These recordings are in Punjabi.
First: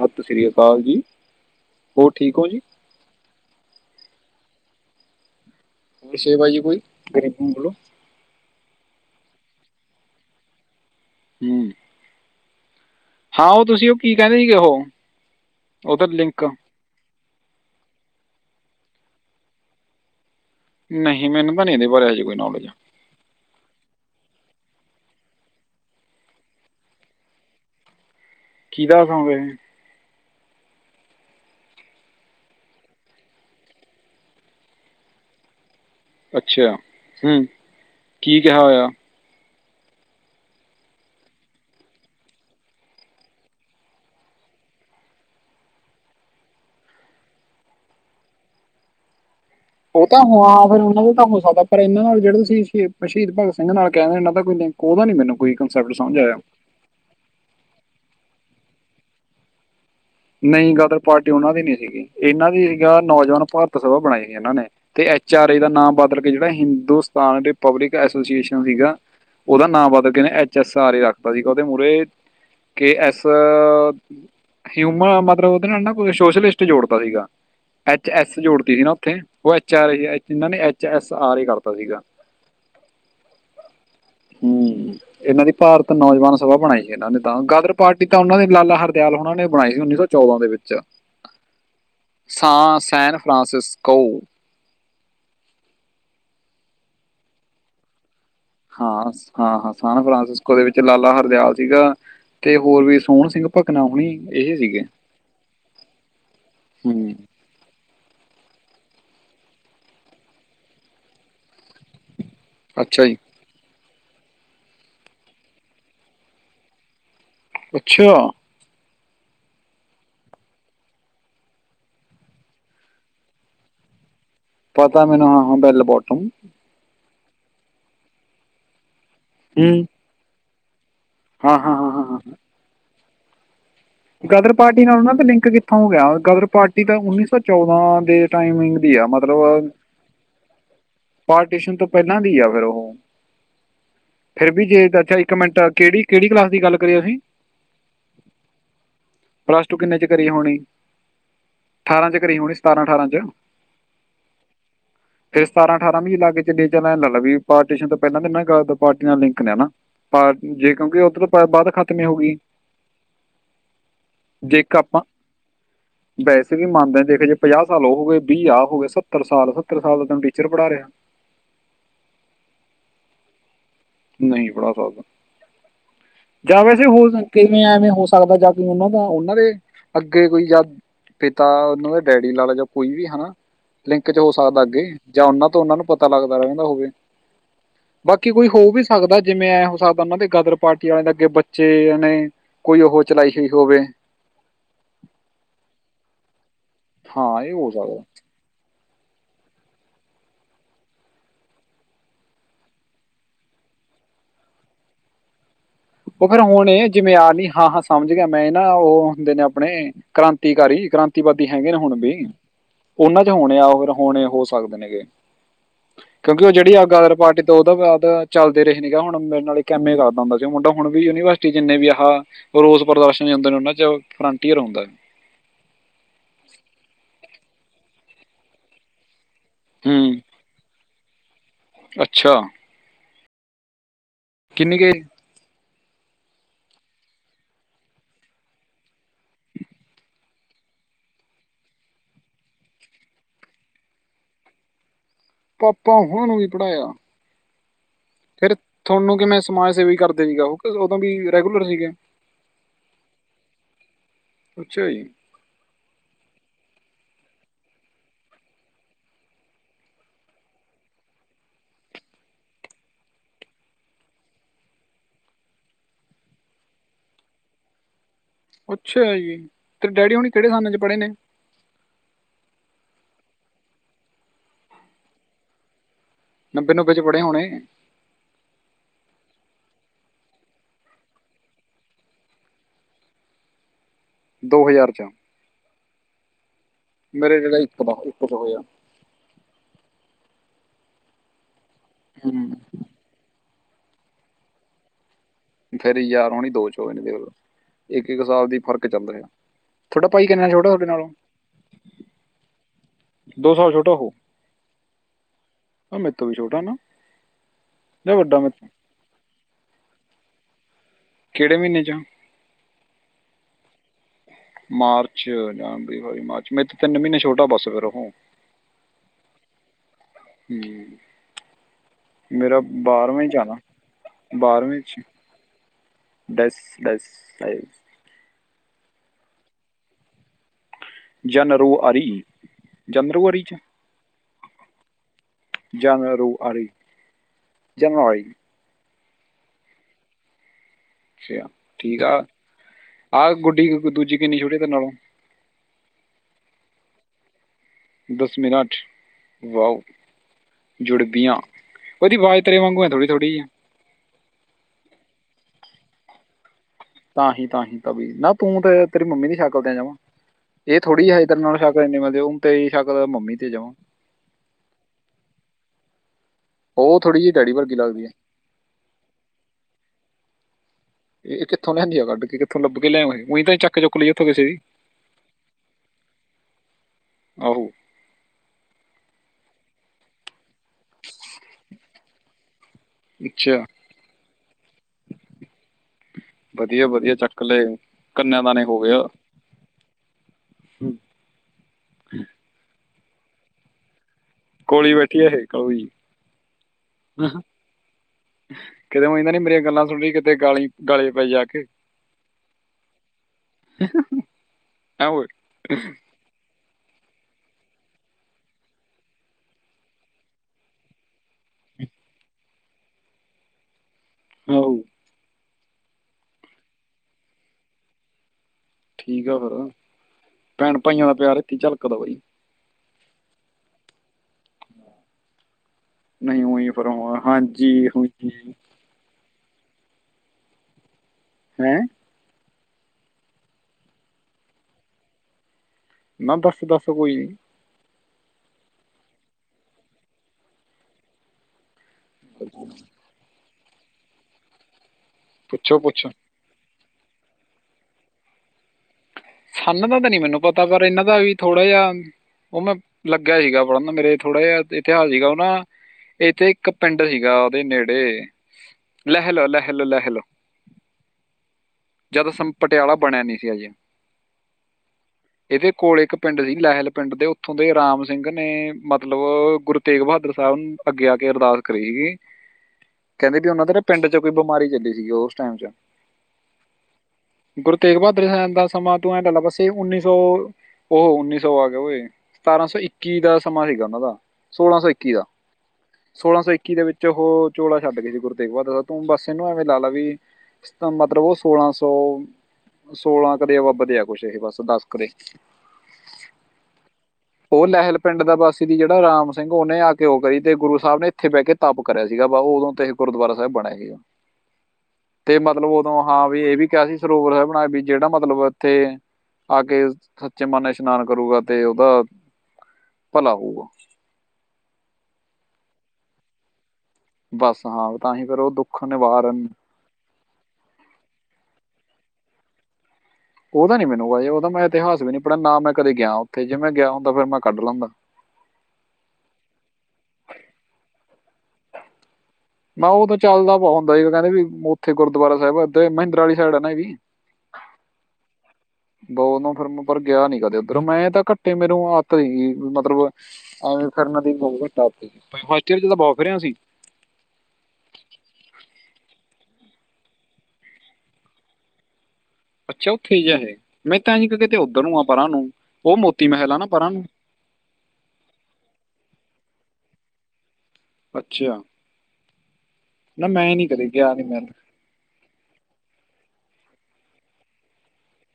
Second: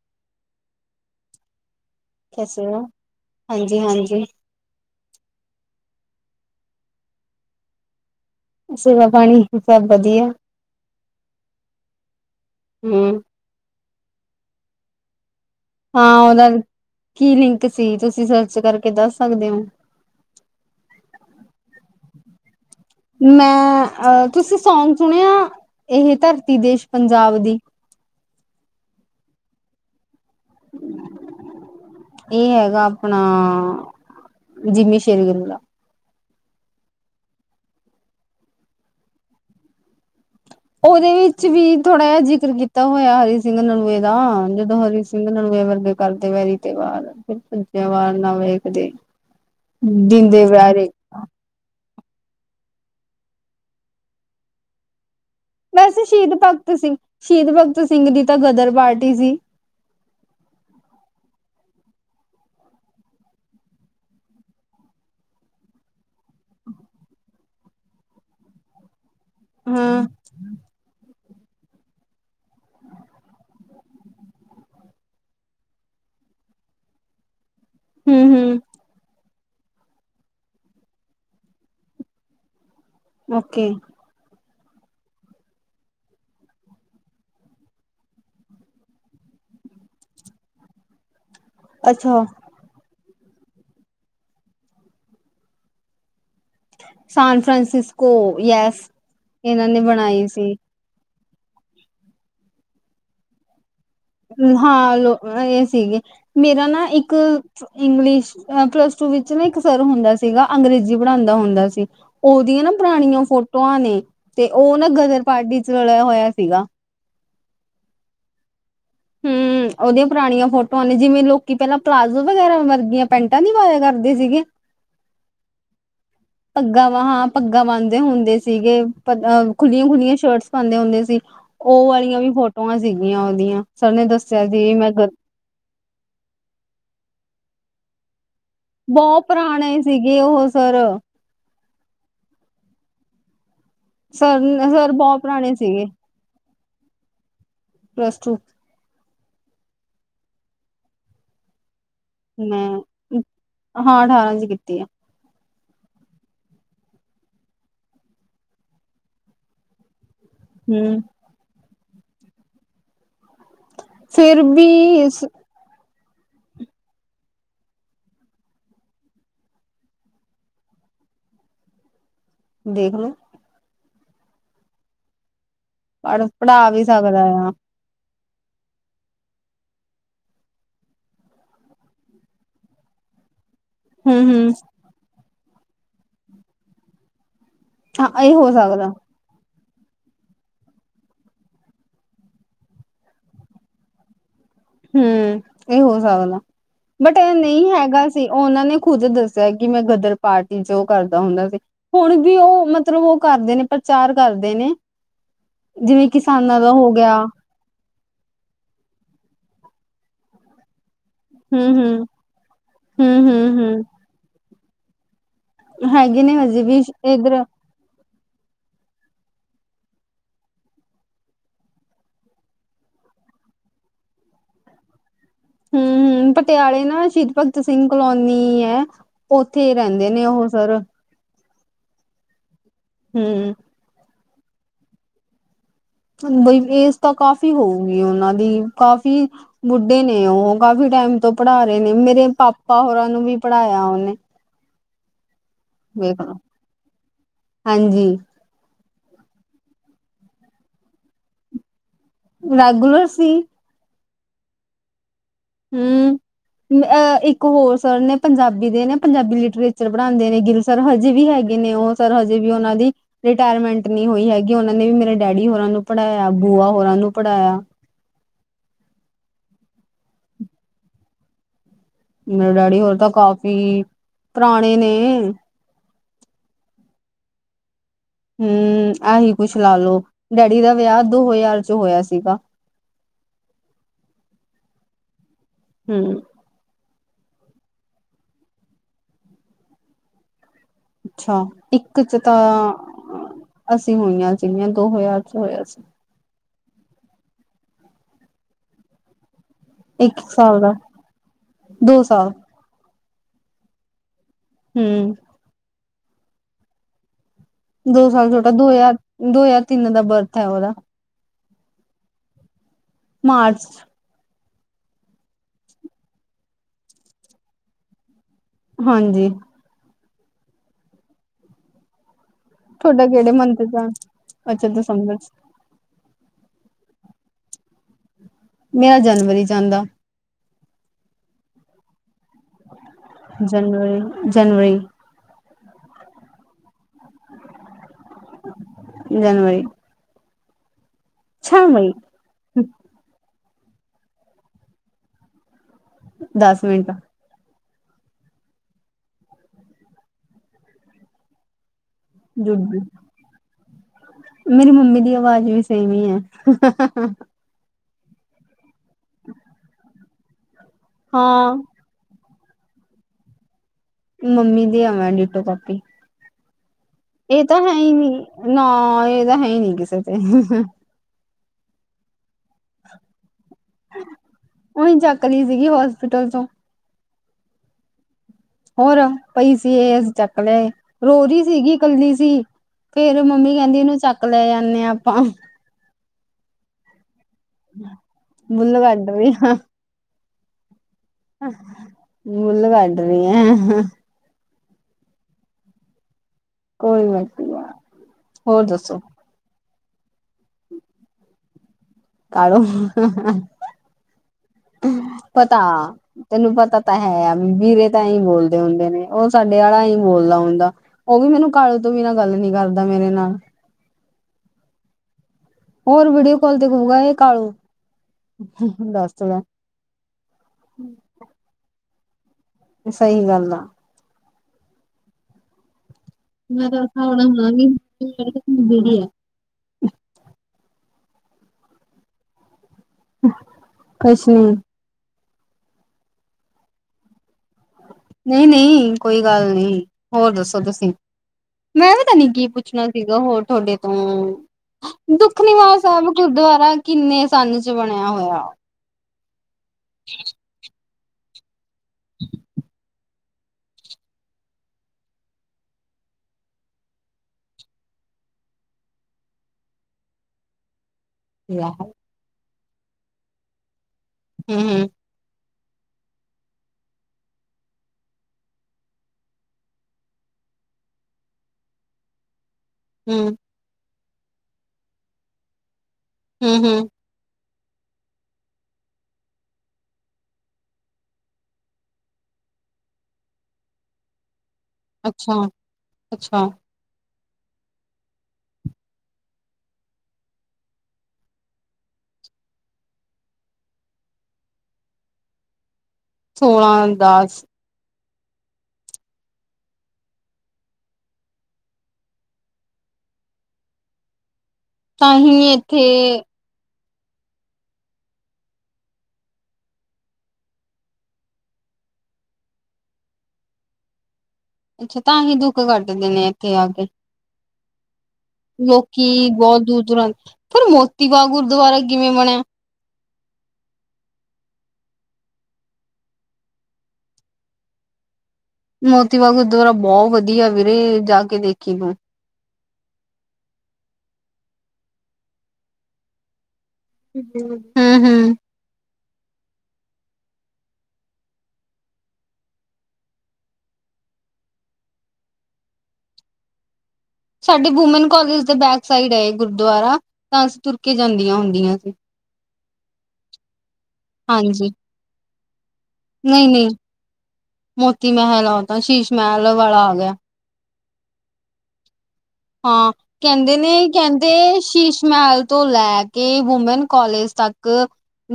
ਸਤ ਸ੍ਰੀ ਅਕਾਲ ਜੀ। ਹੋਰ ਠੀਕ ਜੀ ਕੈਸੇ ਹੋ ਹਾਂਜੀ-ਹਾਂਜੀ ਸੇਵਾ ਜੀ ਕੋਈ ਗਰੀਬਾਂ ਕੋਲੋਂ ਸੇਵਾ ਪਾਣੀ ਸਭ ਵਧੀਆ। ਹਮ। ਹਮ। ਹਾਂ ਉਹ ਤੁਸੀਂ ਉਹ ਕੀ ਕਹਿੰਦੇ ਸੀਗੇ ਉਹੋ? ਹਾਂ ਉਹਦਾ ਕੀ ਲਿੰਕ ਸੀ ਤੁਸੀਂ ਸਰਚ ਕਰਕੇ ਦੱਸ ਸਕਦੇ ਹੋ। ਨਹੀਂ ਮੈਨੂੰ ਤਾਂ ਨਹੀ ਇਹਦੇ ਬਾਰੇ ਹਜੇ ਕੋਈ ਨੌਲੇਜ। ਮੈਂ ਅ ਤੁਸੀਂ ਸੌਂਗ ਸੁਣਿਆ ਇਹ ਧਰਤੀ ਦੇਸ਼ ਪੰਜਾਬ ਦੀ। ਕਿਹਦਾ ਸੌਂਗ ਇਹ? [unintelligible] [inaudible] ਏ ਹੈਗਾ ਆਪਣਾ ਜਿਮੀ ਸ਼ੇਰ ਗਰ ਦਾ। ਅੱਛਾ ਹੁੰ ਕੀ ਕਿਹਾ ਹੋਇਆ? ਓਦੇ ਵਿੱਚ ਵੀ ਥੋੜ੍ਹਾ ਜਿਆ ਜ਼ਿਕਰ ਕੀਤਾ ਹੋਇਆ ਹਰੀ ਸਿੰਘ ਨਲੂਏ ਦਾ ਜਦੋ ਹਰੀ ਸਿੰਘ ਨਲੂਏ ਵਰਗੇ ਕਰਦੇ ਵੈਰੀ ਤੇ ਵਾਰ ਫਿਰ ਭੂੰਕੇ ਵਾਰ ਨਾ ਵੇਖਦੇ। ਓ ਤਾਂ ਦਿੰਦੇ ਹਾ ਫੇਰ ਵੈਰੀ ਉਨੇ ਵੀ ਤਾ ਹੋ ਸਕਦ ਪਰ ਏਨਾਂ ਨਾਲ ਜੇੜੇ ਤੁਸੀ ਸ਼ੀਦ ਸ਼ਹੀਦ ਭਗਤ ਸਿੰਘ ਨਾਲ ਕੈਂ ਇਨਾਂ ਦਾ ਕੋਈ ਲਿੰਕ ਓਦਾ ਨੀ ਮੈਨੂੰ ਕੋਈ ਕਨਸੈਪਟ ਵੈਸੇ ਸਮਝ ਆਇਆ ਸ਼ੀਦ ਭਗਤ ਸਿੰਘ ਸ਼ੀਦ ਭਗਤ ਸਿੰਘ ਦੀ ਤਾਂ ਗਦਰ ਪਾਰਟੀ ਸੀ। ਨਈ ਗਦਰ ਪਾਰਟੀ ਓਨਾਂ ਦੀ ਨਈ ਸੀਗੀ ਏਨਾਂ ਦੀ ਹੀ ਨੌਜਵਾਨ ਭਾਰਤ ਸਭਾ ਬਣਾਈ ਸੀ ਇਨਾਂ ਨੇ ਤੇ ਐਚ ਆਰ ਐ ਦਾ ਨਾਮ ਬਾਰਡਰ ਪੇ ਜਿੜਾ ਹਿੰਦੁਸਤਾਨ ਰਿਪਬਲਿਕ ਐਸੋਸੀਏਸ਼ਨ ਸੀਗਾ। ਓਦਾ ਨਾਂ ਹਾਂ ਬਦਲ ਕੇ ਨਾ ਐਚ ਐਸ ਆਰ ਏ ਰਖ ਤਾ ਸੀ ਕ ਉਦੇ ਮੂਰੇ ਕੇ ਐਸ ਹਿਊਮਾ ਮਤਲਬ ਓਦੇ ਨਾਲ ਨਾ ਕੋਈ ਸੋਸ਼ਲਿਸਟ ਜੋੜਤਾ ਸੀਗਾ ਐਚ ਐਸ ਹਮ-ਹਮ ਜੋੜਤੀ ਸੀ ਨਾ ਥ ਓ ਐਚ ਆਰ ਏ ਇਨਾਂ ਨੇ ਐਚ ਐਸ ਆਰ ਏ ਕਰਤਾ ਸੀਗਾ ਓਕੇ। ਹੁੰ। ਇਨਾਂ ਦੀ ਭਾਰਤ ਨੌਜਵਾਨ ਸਭਾ ਬਣਾਈ ਇਨਾਂ ਨੇ ਤਾਂ ਗਾਦਰ ਪਾਰਟੀ ਤਾਂ ਓਨਾਂ ਨੇ ਲਾਲਾ ਹਰਦਿਆਲ ਹੋਣਾ ਨੇ ਬਣਾਈ ਸੀ ਉੱਨੀ ਸੌ ਚੌਦਾਂ ਦੇ ਵਿੱਚ। ਅੱਛਾ। ਤਾਂ ਸੈਨ ਫ੍ਰਾਂਸਿਸਕੋ ਸਾਨ ਸੰਗ ਸਿਸਕੋ ਯੈਸ ਇਨਾਂ ਨੇ ਬਣਾਈ ਸੀ। ਤੇ ਲਾਲਾ ਹਰਦਿਆਲ ਸੀਗਾ ਤੇ ਹੋਰ ਵੀ ਸੋਹਣ ਸਿੰਘ ਭਕਨਾ ਹੋਣੀ ਹਾਲ ਏ ਸੀਗੇ ਮੇਰਾ ਨਾ ਹੂੰ। ਇੱਕ ਇੰਗਲਿਸ਼, ਪਲੱਸ ਟੂ ਵਿੱਚ ਨਾ ਇੱਕ ਸਰ ਹੁੰਦਾ ਸੀਗਾ ਅੰਗਰੇਜ਼ੀ ਪੜਾਂਦਾ ਹੁੰਦਾ ਸੀ ਓਦੀਆਂ ਨਾ ਅੱਛਾ ਜੀ। ਪੁਰਾਣੀਆਂ ਫੋਟੋਆਂ ਨੇ ਤੇ ਓ ਨਾ ਗਦਰ ਪਾਰਟੀ ਚ ਰਲਿਆ ਹੋਇਆ ਸੀਗਾ ਅੱਛਾ। [unintelligible] [inaudible] ਓਦੀਆਂ ਪੁਰਾਣੀਆਂ ਫੋਟੋਆਂ ਨੇ ਜਿਵੇਂ ਲੋਕੀ ਪੈਲਾਂ ਪਲਾਜ਼ੋ ਵਗੈਰਾ ਵਰਗੀਆਂ ਪੈਂਟਾਂ ਨੀ ਪਾਇਆ ਕਰਦੇ ਸੀਗੇ ਪਤਾ ਮੈਨੂੰ ਹਾਂ ਹਾਂ ਬੈਲ ਬੋਟਮ। ਪੱਗਾਂ ਵਾਂ ਹਾਂ ਪੱਗਾਂ ਬੰਨਦੇ ਹੁੰਦੇ ਸੀਗੇ ਪਗ ਅ ਹੂੰ। ਖੁੱਲੀਆਂ ਖੁੱਲੀਆਂ ਸ਼ਰਟਸ ਪਾਂਦੇ ਹੁੰਦੇ ਸੀ ਓ ਹਾਂ-ਹਾਂ-ਹਾਂ-ਹਾਂ-ਹਾਂ। ਵਾਲੀਆਂ ਵੀ ਫੋਟੋਆਂ ਸੀਗੀਆਂ ਓ ਦੀਆਂ ਗਦਰ ਪਾਰਟੀ ਨਾਲ ਉਨਾਂ ਦਾ ਲਿੰਕ ਕਿੱਥੋਂ ਹੋ ਗਿਆ ਗਦਰ ਪਾਰਟੀ ਤਾ ਉੱਨੀ ਸੌ ਚੌਦਾਂ ਦੇ ਟਾਈਮਿੰਗ ਦੀ ਆ ਬਹੁਤ ਮਤਲਬ ਪੁਰਾਣੇ ਸੀਗੇ ਉਹ ਸਰ ਪਾਰਟੀਸ਼ਨ ਤੋਂ ਪੈਲਾਂ ਦੀ ਆ ਫੇਰ ਓਹੋ ਸਰ ਫੇਰ ਵੀ ਜੇ ਸਰ ਅੱਛਾ ਬਹੁਤ ਇੱਕ ਪੁਰਾਣੇ ਮਿੰਟ ਸੀਗੇ ਕੇੜੀ ਕੇੜੀ ਕਲਾਸ ਦੀ ਗੱਲ ਕਰੀ ਓ ਨੀ ਪਲੱਸ ਟੂ। ਪਲੱਸ ਟੂ ਕਿੰਨੇ ਚ ਕਰੀ ਹੋਣੀ? ਅਠਾਰਾਂ ਚ ਕਰੀ ਹੋਣੀ ਮੈਂ ਸਤਾਰਾਂ, ਠਾਰਾਂ ਚ। ਹਾਂ ਅਠਾਰਾਂ ਚ ਕੀਤੀ ਆ ਫੇਰ ਸਤਾਰਾਂ ਠਾਰਾਂ ਵੀ ਲਾਕੇ ਚੱਲੇ ਚਲ ਐ ਲੈ ਲੈ ਵੀ ਪਾਰਟੀਸ਼ਨ ਤੋਂ ਪੈਲਾਂ ਨਨਾ ਗ ਪਾਰਟੀ ਨਾਲ ਲਿੰਕ ਨੇ ਨਾ। ਪਰ ਜੇ ਕਉਂਗੀ ਹਮ ਉਧਰੋ ਬਾਅਦ ਖਤਮ ਈ ਹੋ ਗੀ। ਫਿਰ ਵੀ ਜੇਕ ਆਪਾਂ ਵੈਸੇ ਵੀ ਮੰਨਦੇ ਦੇਖ ਜੇ ਪੰਜਾਹ ਸਾਲ ਓ ਹੋ ਗਏ ਵੀਹ ਆ ਹੋ ਗਏ ਸੱਤਰ ਸਾਲ ਸੱਤਰ ਸਾਲ ਦਾ ਤੈਨੂੰ ਟੀਚਰ ਪੜ੍ਹਾ ਰਿਆ। ਦੇਖ ਲੋ। ਨਈ ਬੜਾ ਸਾਦਾ ਪੜ ਜਾਂ ਪੜ੍ਹਾ ਵੀ ਵੈਸੇ ਹੋ ਸਕਦਾ [unintelligible] ਆ ਕਿਵੇਂ ਆਂਵਾ ਹੋ ਸਕਦਾ ਜਾਂ ਕੋਈ ਓਨਾਂ ਦਾ ਓਨਾਂ ਦੇ ਅੱਗੇ ਕੋਈ ਜਾਂ ਪਿਤਾ ਉਹਨੂੰ ਐ ਡੈਡੀ ਨਾਲ ਜਾਂ ਕੋਈ ਵੀ ਹਨਾ। ਲਿੰਕ ਚ ਹਮ ਹੋ ਹਮ ਸਕਦਾ ਅੱਗੇ ਜਾਂ ਉਹਨਾਂ ਤੋਂ ਉਹਨਾਂ ਨੂੰ ਪਤਾ ਲੱਗਦਾ ਰਹਿੰਦਾ ਹੋਵੇ। ਬਾਕੀ ਕੋਈ ਹੋ ਵੀ ਸਕਦਾ ਜਿਵੇਂ ਐਂ ਹੋ ਸਕਦਾ ਉਹਨਾਂ ਦੇ ਗਦਰ ਪਾਰਟੀ ਵਾਲਿਆਂ ਦੇ ਅੱਗੇ ਬੱਚੇ ਨੇ ਕੋਈ ਉਹ ਚਲਾਈ ਹੋਈ ਹੋਵੇ। ਹੂੰ ਇਹ ਹੋ ਸਕਦਾ ਬਟ ਇਹ ਹਾਂ ਹੋ ਨਹੀਂ ਸਕਦਾ ਹੈਗਾ ਸੀ। ਉਹਨਾਂ ਨੇ ਖੁੱਦ ਦੱਸਿਆ ਕਿ ਮੈਂ ਗਦਰ ਪਾਰਟੀ ਚ ਉਹ ਕਰਦਾ ਹੁੰਦਾ ਸੀ। ਹੁਣ ਵੀ ਉਹ ਮਤਲਬ ਉਹ ਕਰਦੇ ਨੇ ਪ੍ਰਚਾਰ ਕਰਦੇ ਨੇ। ਜਿਵੇਂ ਉਹ ਫੇਰ ਕਿਸਾਨਾਂ ਹੁਣ ਦਾ ਏ ਹੋ ਜਿਵੇਂ ਗਿਆ ਆ ਨੀ ਹਾ ਹਾ। ਸਮਝ ਗਿਆ ਮੈਂ ਨਾ ਉਹ ਹੁੰਦੇ ਨੇ ਆਪਣੇ ਕ੍ਰਾਂਤੀਕਾਰੀ ਕ੍ਰਾਂਤੀ। ਖੇਤੀਵਾਦੀ ਹੂੰ ਹੈਗੇ ਨਾ ਹੂੰ ਹੁਣ ਬੀ ਹੂੰ ਉਹਨਾਂ ਚ ਹੂੰ ਹੋਣੇ ਆ ਫਿਰ ਹੂੰ ਹੋਣੇ ਹੋ ਸਕਦੇ ਨੇਗੇ। ਹੈਗੇ ਨੇ ਕਿਉਂਕਿ ਉਹ ਹਜੇ ਜਿਹੜੀ ਵੀ ਅਗਾਦਰ ਇੱਧਰ ਪਾਰਟੀ ਤੋਂ ਉਹ ਤੋਂ ਬਾਅਦ ਚੱਲਦੇ ਰਹੇ ਨੇਗੇ ਹੁਣ ਮੇਰੇ ਨਾਲੇ ਇਕ ਐਮਏ ਕਰਦਾ ਹੁੰਦਾ ਸੀ ਮੁੰਡਾ। ਹੁਣ ਵੀ ਯੂਨੀਵਰਸਿਟੀ ਜਿੰਨੇ ਵੀ ਆਹ ਰੋਸ ਪ੍ਰਦਰਸ਼ਨ ਜਾਂਦੇ ਨੇ ਉਹਨਾਂ ਚ ਫਰੰਟੀਅਰ ਹੁੰਦਾ। ਹੂੰ ਹੂੰ ਪਟਿਆਲੇ ਨਾ ਸ਼ਹੀਦ ਭਗਤ ਸਿੰਘ ਕਲੋਨੀ ਹੈ। ਉੱਥੇ ਹੀ ਰਹਿੰਦੇ ਹੂੰ ਨੇ ਉਹ ਸਰ। ਅੱਛਾ। ਹੂੰ ਕਿੰਨੀ ਕ ਏਹ ਬਈ ਏਜ਼ ਤਾਂ ਕਾਫ਼ੀ ਹੋਊਗੀ ਉਹਨਾਂ ਦੀ ਕਾਫ਼ੀ। ਬੁੱਢੇ ਨੇ ਉਹ ਕਾਫੀ ਟਾਈਮ ਤੋਂ ਪੜ੍ਹਾ ਰਹੇ ਨੇ ਮੇਰੇ ਪਾਪਾ ਹੋਰਾਂ ਨੂੰ ਵੀ ਪੜ੍ਹਾਇਆ ਉਹਨੇ। ਪਾਪਾ ਵੇਖ ਹੋਣਾ ਲੋ ਨੂੰ ਵੀ ਪੜ੍ਹਾਇਆ। ਹਾਂਜੀ। ਫਿਰ ਤੁਹਾਨੂੰ ਕਿਵੇਂ ਸਮਾਜ ਸੇਵੀ ਕਰਦੇ ਸੀਗਾ ਉਦੋਂ ਵੀ ਰੈਗੂਲਰ ਸੀਗੇ। ਰੈਗੂਲਰ ਸੀ। ਅੱਛਾ ਜੀ। ਹੂੰ ਅ ਇੱਕ ਹੋਰ ਸਰ ਨੇ ਪੰਜਾਬੀ ਦੇ ਨੇ ਪੰਜਾਬੀ ਲਿਟਰੇਚਰ ਪੜਾਉਂਦੇ ਨੇ ਗਿਰ ਸਰ ਹਜੇ ਵੀ ਹੈਗੇ ਨੇ ਉਹ ਸਰ ਹਜੇ ਵੀ ਉਹਨਾਂ ਦੀ। ਰਿਟਾਇਰਮੈਂਟ ਨਹੀਂ ਹੋਈ ਹੈਗੀ ਉਹਨਾਂ ਨੇ ਵੀ ਮੇਰੇ ਡੈਡੀ ਹੋਰਾਂ ਨੂੰ ਪੜ੍ਹਾਇਆ ਬੂਆ ਹੋਰਾਂ ਨੂੰ ਪੜ੍ਹਾਇਆ। ਅੱਛਾ ਜੀ ਤੇ ਡੈਡੀ ਹੁਣੀ ਕਿਹੜੇ ਸਨ ਚ ਪੜ੍ਹੇ ਨੇ। ਮੇਰੇ ਡੈਡੀ ਹੋਰੀ ਤਾਂ ਕਾਫੀ ਪੁਰਾਣੇ ਨੇ। ਨੱਬੇ ਨੁਬੇ ਚ ਪੜੇ ਹੋਣੇ। ਹੂੰ ਐਹੀ ਕੁਛ ਲਾ ਲੋ ਡੈਡੀ ਦਾ ਵਿਆਹ ਦੋ ਹਜ਼ਾਰ ਚ ਹੋਇਆ ਸੀਗਾ। ਦੋ ਹਜ਼ਾਰ ਚ। ਹੂੰ ਮੇਰੇ ਡੈਡੀ ਦਾ ਇੱਕ ਦਾ ਇੱਕ ਚ ਹੋਇਆ। ਅੱਛਾ ਇੱਕ ਚ ਹੂੰ ਤਾਂ ਅਸੀਂ ਹੋਈਆਂ ਸੀਗੀਆਂ ਦੋ ਹਜ਼ਾਰ। ਚ ਹੋਇਆ ਸੀ। ਡੈਡੀ ਦੇ ਯਾਰ ਹੋਣੀ ਦੋ ਚ ਹੋਏ ਨੇ ਇੱਕ ਇੱਕ ਸਾਲ ਦੀ ਫ਼ਰਕ ਚੱਲ ਰਿਹਾ। ਥੋਡਾ ਇੱਕ ਭਾਈ ਕਿੰਨਾ ਸਾਲ ਛੋਟਾ ਦਾ ਥੋਡੇ ਨਾਲੋਂ ਦੋ ਸਾਲ ਦੋ ਸਾਲ ਛੋਟਾ ਹੋਉ ਹੂੰ ਉਹ ਮੇਰੇ ਤੋਂ ਵੀ ਛੋਟਾ ਨਾ। ਦੋ ਜਾਂ ਸਾਲ ਵੱਡਾ ਛੋਟਾ ਮੇਰੇ ਤੋਂ ਦੋ ਹਜ਼ਾਰ ਦੋ ਹਜ਼ਾਰ ਤਿੰਨ ਦਾ ਬਰਥ ਹੈ ਉਦਾ। ਕਿਹੜੇ ਮਹੀਨੇ ਚ? ਮਾਰਚ ਚ। ਮਾਰਚ ਜਨਵਰੀ ਫਰਵਰੀ ਮਾਰਚ ਮੇਰੇ ਤੇ ਤਿੰਨ ਮਹੀਨੇ ਛੋਟਾ ਬੱਸ ਫੇਰ ਉਹੋ। ਹਾਂਜੀ। [inaudible] ਮੇਰਾ ਤੁਹਾਡਾ ਬਾਰਵੇ ਕਿਹੜੇ ਜਾਨਾ, ਮੰਥ ਚ ਆ? ਅੱਛਾ ਬਾਰਵੇ ਚ। ਦਸੰਬਰ ਬਸ-ਬਸ, ਆਈ। ਮੇਰਾ ਜਨਵਰੀ ਚ ਆਦਾ। ਜਾਨ ਰੋ ਆਰੀ। ਜਨਵਰੀ-ਜਨਵਰੀ। ਜਨ ਰੋ ਆਰੀ ਜੋਨਵਰੀ। ਜਨਵਰੀ। ਛਾ ਠੀਕ ਆ, ਆ ਗੁੱਡੀ ਦੂਜੀ ਕਿੰਨੀ ਛੋਟੀ ਛੋਟੇ ਦੇ ਨਾਲੋਂ? ਦੱਸ ਮਿੰਟ। ਦਸ ਮਿੰਟ ਵਾਓ ਜੁੜਬੀਆ। ਓਦੀ ਵਾਜ ਜੁੜ ਤੇਰੇ ਗਈ ਵਾਗੂ ਆ, ਥੋੜੀ-ਥੋੜੀ। ਮੇਰੀ ਮੰਮੀ ਦੀ ਅਵਾਜ ਵੀ ਸੇਮ ਈ ੲੈ। ਤਾਹੀ-ਤਾਹੀ ਤਾ ਵੀ ਨਾ, ਤੂੰ ਤੇ ਤੇਰੀ ਮੰਮੀ ਵੀ ਸੈਕਲ ਤੇ ਜਾਓ, ਏ ਥੋੜੀ ਹੈਹੇ ਕਰਨ ਸੈ ਹਾਂ [unintelligible] ਤੇਰੀ ਸੈਕਲ ਮੰਮੀ ਤੇ ਜਾਉ। ਮੰਮੀ ਦੀ ਆ ਮੈ ਡੀਟੋ ਕਾਪੀ। ਉਹ ਥੋੜੀ ਜਿਹੀ ਏਹ ਡੈਡੀ ਤਾਂ ਵਰਗੀ ਹੈਈ ਲੱਗਦੀ ਨੀ ਹੈ ਨਾ, ਏ ਤਾਂ ਹੈਈ ਨੀ ਕਿਸੇ ਤੇ। ਏ ਕਿੱਥੋਂ ਲੇਆਦੀ ਆ, ਕੱਢ ਕੇ ਕਿੱਥੋਂ ਲੱਗ ਲੇਆ ਏ ਹੋਏ, ਉਈ ਤਾਂ ਈ ਚੱਕ-ਚੁੱਕ ਲਈ ਉੱਥੋਂ ਕਿਸੇ ਦੀ। ਉਈ ਚੱਕ ਲਈ ਸੀਗੀ ਹੋਸਪਿਟਲ ਚੋ। ਆਹੋ। ਹੋਰ ਪਈ ਸੀ, ਏ ਅਸ ਚੱਕ ਲੇਆਏ, ਰੋ ਰੀ ਸੀਗੀ, ਕੱਲੀ ਸੀ। ਫੇਰ ਮੰਮੀ ਅੱਛਾ ਕੈੰਦੀ, ਏਨੂੰ ਚੱਕ ਲੈ, ਯਾਨੇ ਅਪਾ। ਵਧੀਆ-ਵਧੀਆ, ਚੱਕ ਲੇ, ਕੰਨੇਆ ਦਾਣ ਈ ਹੋ ਬੁੱਲ ਗੇਆ। [unintelligible] ਮੁਲਵਾਡਰੀ ਐ। ਕੋਲ ਈ ਬੈਠੀ ਏਹੇ, ਕਾਫੀ। ਕੋਈ ਮਤੀ ਆ ਹੋਰ ਦੱਸੋ। ਕਿਤੇ ਉਹੀ ਤਾਂ ਨੀ ਮੇਰੀਆਂ ਗੱਲਾਂ ਸੁਣ ਰਈ ਕਿ। ਤੇ ਗਾਲ ਹੀ ਗਲੇ ਪੈ ਜਾ ਕੇ। ਕਾਲੋ, ਐ ਓਏ ਪਤਾ। ਤੇਨੂੰ ਪਤਾ ਤਾਂ ਹੈ, ਆ ਵੀਰੇ ਤਾਂ ੲੈਈ ਬੋਲਦੇ ਹੁੰਦੇ ਨੇ, ਓ ਸਾਡੇ ਆਲਾ ੲੈਈ ਬੋਲਦਾ ਹੁੰਦਾ। ਓ ਵੀ ਮੈਨੂੰ ਕਾਲ ਤੋਂ ਬਿਨਾਂ ਗੱਲ ਨੀ ਕਰਦਾ ਮੇਰੇ ਨਾਲ। ਆਹੋ। ਹੋਰ ਵੀਡੀਓ ਕੋਲ ਤੇ ਕੁਗਾ ਏ ਕਾਲੋ। [inaudible] ਠੀਕ ਆ, ਫੇਰ ਭੈਣ-ਭਾਈਆਂ ਦਾ ਪੇਆਰ ਏਦਾ ਈ ਝਲਕਦਾ ਬਾਈ। ਸਈ ਗੱਲ ਆ। ਨਹੀਂ ਮੈ ਹੋਈ ਤਾ ਫਿਰ ਆਖਾ ਹੁਣ ਉਲਾ ਹੋਣਾ ਨੀ ਹਾਂਜੀ ਤੁਹੀ, ਹੋਈ [unintelligible] ਤੂੰ ਮੁਰੇਆ। ਹੈ। ਕੋਛ ਨੀ। ਨਾ, ਪਸੋਂ ਦੱਸ ਹੋਈ। ਨਈ-ਨਈ, ਕੋਈ ਗੱਲ ਨੀ, ਹੋਰ ਦੱਸੋ ਤੁਸੀ। ਮੈਂ ਪਤਾ ਨੀ ਕੀ ਪੁੱਛਣਾ ਸੀਗਾ ਹੋਰ ਥੋਡੇ ਤੋ। ਦੁੱਖ ਪੁੱਛੋ ਨਿਵਾਰ ਪੁੱਛੋ ਸੈਬ ਗੁਦਵਾਰਾ ਕਿੰਨੇ ਸੰਨ ਚ ਬਣੇਆ ਹੋਏਆ? ਸੰਨ ਦਾ ਤਾਂ ਨੀ ਮੈਨੂੰ ਪਤਾ, ਪਰ ਏਨਾਂ ਤਾ ਵੀ ਥੋੜਾ ਯਾ, ਉ ਮੈ। ਲੱਗਿਆ ਸੀਗਾ ਪੜ੍ਹਨ ਮੇਰੇ ਥੋੜਾ ਜਿਹਾ ਇਤਿਹਾਸ ਸੀਗਾ ਉਹ ਨਾ ਇੱਥੇ ਇੱਕ ਪਿੰਡ ਸੀਗਾ, ਉਹਦੇ ਨੇੜੇ ਲੈਹਿਲੋ ਲੈਹਿਲੋ ਲੈਹਿਲੋ ਆ ਜਦੋਂ ਪਟਿਆਲਾ ਬਣਿਆ ਨੀ ਸੀ ਅਜੇ ਹੂ ਹੂ ਇਹਦੇ ਕੋਲ ਇੱਕ ਪਿੰਡ ਸੀ ਲਹਿਲ ਪਿੰਡ, ਦੇ ਉੱਥੋਂ ਦੇ ਰਾਮ ਸਿੰਘ ਨੇ ਮਤਲਬ ਗੁਰ ਤੇਗ ਬਹਾਦਰ ਸਾਹਿਬ ਨੂੰ ਅੱਗੇ ਆ ਕੇ ਅਰਦਾਸ ਕਰੀ ਸੀਗੀ ਹੂੰ ਕਹਿੰਦੇ ਕੀ ਉਹਨਾਂ ਦਾ ਨਾ ਪਿੰਡ ਚ ਕੋਈ ਬਿਮਾਰੀ ਚੱਲੀ ਸੀਗੀ ਉਸ ਟਾਈਮ ਚ ਹੂ ਹੂ ਗੁਰੂ ਤੇਗ ਬਹਾਦਰ ਸਾਹਿਬ ਦਾ ਸਮਾਂ ਤੂੰ ਐਂ ਲ ਲ ਬਸੇ ਉੱਨੀ ਸੌ ਉਹ ਉੱਨੀ ਸੌ ਆ ਗ ਹੋਏ ਸਤਾਰਾਂ ਸੌ ਇੱਕੀ ਦਾ ਸਮਾਂ ਸੀਗਾ ਉਹਨਾਂ ਦਾ, ਸੋਲਾਂ ਸੌ ਇੱਕੀ ਦਾ ਅੱਛਾ ਸੋਲਾਂ ਅੱਛਾ ਸੌ ਇੱਕੀ ਦੇ ਵਿੱਚ ਚੋ ਚੋਲਾ ਛੱਡ ਗਏ ਸੀ ਗੁਰੂ ਤੇਗ ਬਹਾਦਰ, ਤੂੰ ਬਸ ਇਹਨੂੰ ਐਵੇਂ ਲਾ ਲਾ ਵੀ ਇਸਦਾ ਮਤਲਬ ਉਹ ਸੋਲਾਂ ਸੌ ਸੋਲਾਂ ਕਦੇ ਵੱ ਵ ਦੇਆ ਕੁਛ ਇਹ ਬਸ ਦੱਸ ਕਦੇ ਸੋਲਾਂ ਦਾਸ ਉਹ ਲਹਿਲ ਪਿੰਡ ਦਾ ਵਾਸੀ ਦੀ ਜਿਹੜਾ ਰਾਮ ਸਿੰਘ ਉਹਨੇ ਆ ਕੇ ਉਹ ਕਰੀ ਤੇ ਗੁਰੂ ਸਾਹਿਬ ਨੇ ਇੱਥੇ ਬਹਿ ਕੇ ਤਪ ਕਰਿਆ ਸੀਗਾ ਵਾ, ਉਦੋਂ ਤੇ ਇਹ ਗੁਰਦੁਆਰਾ ਸਾਹਿਬ ਬਣਿਆ ਸੀਗਾ ਤਾਂ ਤੇ ਹੀ ਮਤਲਬ ਇੱਥੇ ਉਦੋਂ ਹਾਂ ਵੀ ਇਹ ਵੀ ਕਿਹਾ ਸੀ ਸਰੋਵਰ ਬਣਾ ਵੀ ਜਿਹੜਾ ਮਤਲਬ ਮਤਲਬ ਇੱਥੇ ਆ ਕੇ ਸੱਚੇ ਮਨ ਇਸ਼ਨਾਨ ਕਰੂਗਾ ਤੇ ਉਹਦਾ ਭਲਾ ਹੋਊਗਾ ਅੱਛਾ ਤਾਂਹੀ ਦੁੱਖ ਕੱਢਦੇ ਨੇ ਇੱਥੇ ਆ ਕੇ ਬਸ ਹਾਂ ਤਾਂਹੀ ਫਿਰ ਔ ਲੋਕੀ ਬਹੁਤ ਦੂਰ ਦੂਰ ਆਂਦੇ, ਫਿਰ ਮੋਤੀ ਬਾਗ਼ ਗੁਰਦੁਆਰਾ ਕਿਵੇਂ ਬਣਿਆ? ਉਹਦਾ ਨੀ ਮੈਨੂੰ ਵਾ ਉਹ ਦਾ ਇਤਿਹਾਸ ਵੀ ਪੜਿਆ, ਨਾ ਮੈਂ ਕਦੇ ਗਿਆ ਉੱਥੇ ਜੇ ਮੈਂ ਗਿਆ ਹਦਾ ਫਿਰ ਮੈਂ ਕੱਢ ਲੈਂਦਾ ਮੋਤੀਬਾਗ ਗੁਰਦੁਆਰਾ ਬਹੁਤ ਵਧੀਆ ਵੀਰੇ, ਜਾ ਕੇ ਦੇਖੀ ਤੁ ਮ ਉਹ ਤਾਂ ਚੱਲਦਾ ਹੁੰਦਾ ਸੀਗਾ ਕਹਿੰਦੇ ਵੀ ਉੱਥੇ ਗੁਰਦੁਆਰਾ ਸਾਹਿਬ ਮਿੰਦਰ ਵਾਲੀ ਸਾਈਡ ਹੈ ਨਾ ਐ ਵੀ ਹੂ ਹੂ ਬ ਉਹਨੋਂ ਫਿਰ ਮ, ਪਰ ਗਿਆ ਨੀ ਕਦੇ ਉੱਧਰ ਮੈਂ ਤਾਂ ਘੱਟੇ ਮੇਨੂੰ ਆਤ ਨੀ ਮਤਲਬ ਐਵੇਂ ਫਿਰਨਾ ਵੀ ਬਹੁਤ ਵੱਡਾ ਟਾਸ੍ਕ ਹੈ ਜੀ, ਪਰ ਹਿਮਾਚਲ ਚ ਤਾਂ ਬਹੁਤ ਫਿਰੇ ਆਂ ਅਸੀ ਸਾਡੇ ਵੂਮੈਨ ਕਾਲਜ ਦੇ ਬੈਕ ਸਾਈਡ ਹੈ, ਏ ਗੁਰਦੁਆਰਾ ਤਾਂ ਅਸੀਂ ਤੁਰ ਕੇ ਜਾਂਦੀਆਂ ਹੁੰਦੀਆਂ ਸੀ ਅੱਛਾ ਉੱਥੇ ਹੀ ਜਾ ਹੈ, ਮੈਂ ਤਾਂ ਜੀ ਕਿਤੇ ਹਾਂਜੀ ਉੱਧਰ ਨੂੰ ਆ ਪਰਾਂ ਨੂੰ ਉਹ ਮੋਤੀ ਨਹੀਂ ਮਹਿਲ ਆ ਨਾ ਨਹੀਂ ਪਰਾਂ ਨੂੰ ਮੋਤੀ ਮਹਿਲ ਆ ਤਾਂ, ਸ਼ੀਸ਼ ਮਹਿਲ ਵਾਲਾ ਆ ਗਿਆ ਅੱਛਾ ਹਾਂ ਨਾ ਮੈਂ ਕਹਿੰਦੇ ਨਹੀਂ ਕਦੇ ਨੇ ਗਿਆ ਨਹੀਂ ਮੈਂ ਕਹਿੰਦੇ ਸ਼ੀਸ਼ ਮਹਿਲ ਤੋਂ ਲੈ ਕੇ, ਵੂਮੈਨ ਕਾਲਜ ਤੱਕ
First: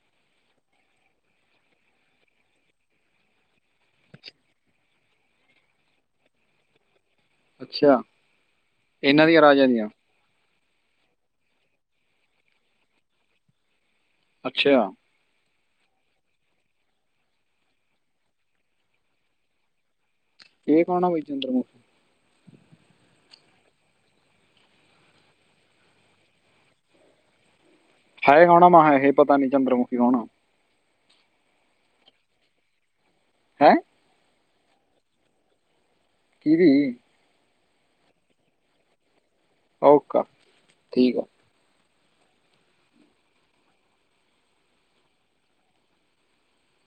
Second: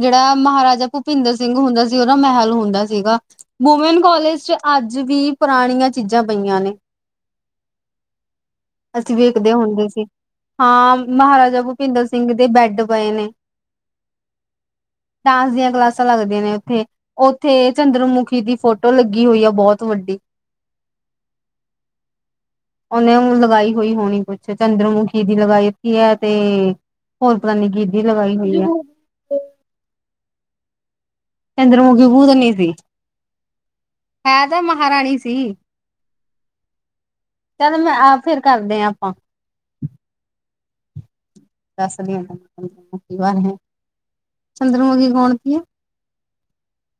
ਜਿਹੜਾ ਮਹਾਰਾਜਾ ਭੁਪਿੰਦਰ ਸਿੰਘ ਹੁੰਦਾ ਸੀ, ਉਹ ਨਾ ਮਹਿਲ ਹੁੰਦਾ ਸੀਗਾ ਵੂਮੈਨ ਕਾਲਜ ਚ ਅੱਜ ਵੀ ਪੁਰਾਣੀਆਂ ਚੀਜ਼ਾਂ ਪਈਆਂ ਨੇ ਅੱਛਾ ਅਸੀਂ ਇਹਨਾਂ ਦੀਆਂ ਵੇਖਦੇ ਰਾਜਾ ਹੁੰਦੇ ਦੀਆਂ ਸੀ, ਹਾਂ ਮਹਾਰਾਜਾ ਭੁਪਿੰਦਰ ਸਿੰਘ ਦੇ ਬੈਡ ਪਏ ਨੇ ਅੱਛਾ ਡਾਂਸ ਦੀਆਂ ਕਲਾਸਾਂ ਲੱਗਦੀਆਂ ਨੇ ਉੱਥੇ ਔਥੇ ਚੰਦਰਮੁਖੀ ਦੀ ਫੋਟੋ ਲੱਗੀ ਹੋਈ ਆ ਬਹੁਤ ਵੱਡੀ ਇਹ ਕੌਣ ਆ ਬਈ ਚੰਦਰਮੁਖੀ ਉਹਨੇ ਲਗਾਈ ਹੋਈ ਹੋਣੀ ਕੁਛ ਚੰਦਰਮੁਖੀ ਦੀ ਲਗਾਈ ਦਿੱਤੀ ਏ ਤੇ ਹੋਰ ਪਤਾ ਨੀ ਕਿਦੀ ਲਗਾ ਹੈ ਕੌਣਾ ਆ ਮਹਾ ਏਹੇ ਪਤਾ ਨੀ ਚੰਦਰਮੁਖੀ ਕੌਣ‌ ਆ ਚੰਦਰਮੁਖੀ ਭੂਤਨੀ ਸੀ ਹਐ ਹੈ ਤਾਂ ਮਹਾਰਾਣੀ ਸੀ ਕਿਦੀ ਚੱਲ ਮੈਂ ਆਪ ਫੇਰ ਕਰਦੇ ਆ ਆਪਾਂ ਓਕਾ ਠੀਕ ਆ ਦੱਸਦੀ ਆ ਚੰਦਰਮੁਖੀ ਬਾਰੇ ਚੰਦਰਮੁਖੀ ਕੌਣ ਤੀ